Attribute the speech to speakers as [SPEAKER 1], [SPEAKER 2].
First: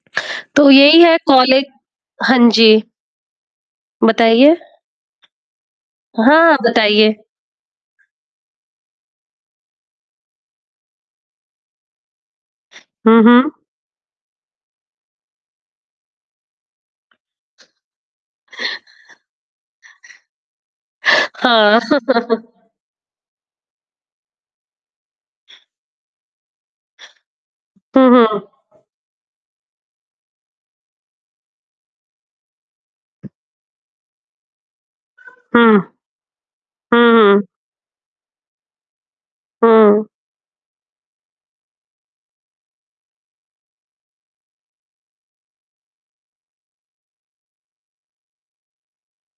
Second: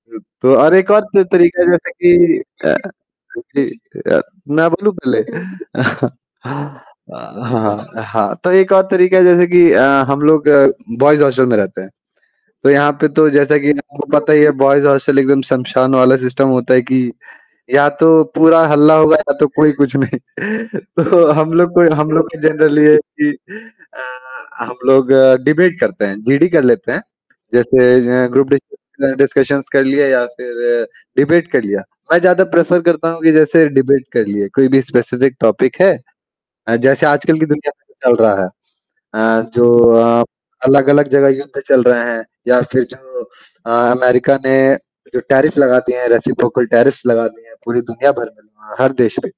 [SPEAKER 1] उ तो
[SPEAKER 2] तो
[SPEAKER 1] और एक और
[SPEAKER 2] यही है
[SPEAKER 1] त तरीका
[SPEAKER 2] कॉलेज
[SPEAKER 1] जैसे
[SPEAKER 2] हाँ
[SPEAKER 1] कि
[SPEAKER 2] जी।
[SPEAKER 1] अ, जी अ,
[SPEAKER 2] बताइए?
[SPEAKER 1] मैं बोलूँ पहले अ,
[SPEAKER 2] हाँ, बताइए।
[SPEAKER 1] हाँ अ, हाँ, तो एक और तरीका जैसे कि अ, हम लोग बॉयज़ हॉस्टल में रहते हैं। तो यहाँ पे
[SPEAKER 2] हुँ,
[SPEAKER 1] तो
[SPEAKER 2] हुँ।
[SPEAKER 1] जैसा कि आपको पता ही है बॉयज़ हॉस्टल एकदम श्मशान वाला सिस्टम होता है कि, या तो पूरा हल्ला होगा या तो कोई कुछ नहीं। तो हम लोग
[SPEAKER 2] हाँ।
[SPEAKER 1] को हम लोग के जनरली ये है कि अ, हम लोग डिबेट करते हैं, जीडी कर लेते हैं। जैसे
[SPEAKER 2] हुँ,
[SPEAKER 1] अ, ग्रुप
[SPEAKER 2] हुँ।
[SPEAKER 1] डिस्क डिस्कशन्स कर लिया या फिर डिबेट कर लिया। मैं ज़्यादा प्रेफ़र करता हूँ कि जैसे डिबेट कर लिए, कोई भी स्पेसिफ़िक
[SPEAKER 2] हुँ।
[SPEAKER 1] टॉपिक है अ, जैसे
[SPEAKER 2] हुँ,
[SPEAKER 1] आजकल की
[SPEAKER 2] हुँ।
[SPEAKER 1] दुनिया में जो चल रहा है। अ, जो
[SPEAKER 2] हुँ।
[SPEAKER 1] अ, अलग-अलग जगह युद्ध चल रहे हैं या फिर जो अ, अमेरिका ने जो टैरिफ लगा दिए हैं रेसिप्रोकल टैरिफ लगा दिए हैं, पूरी दुनिया भर में अ, हर देश भी।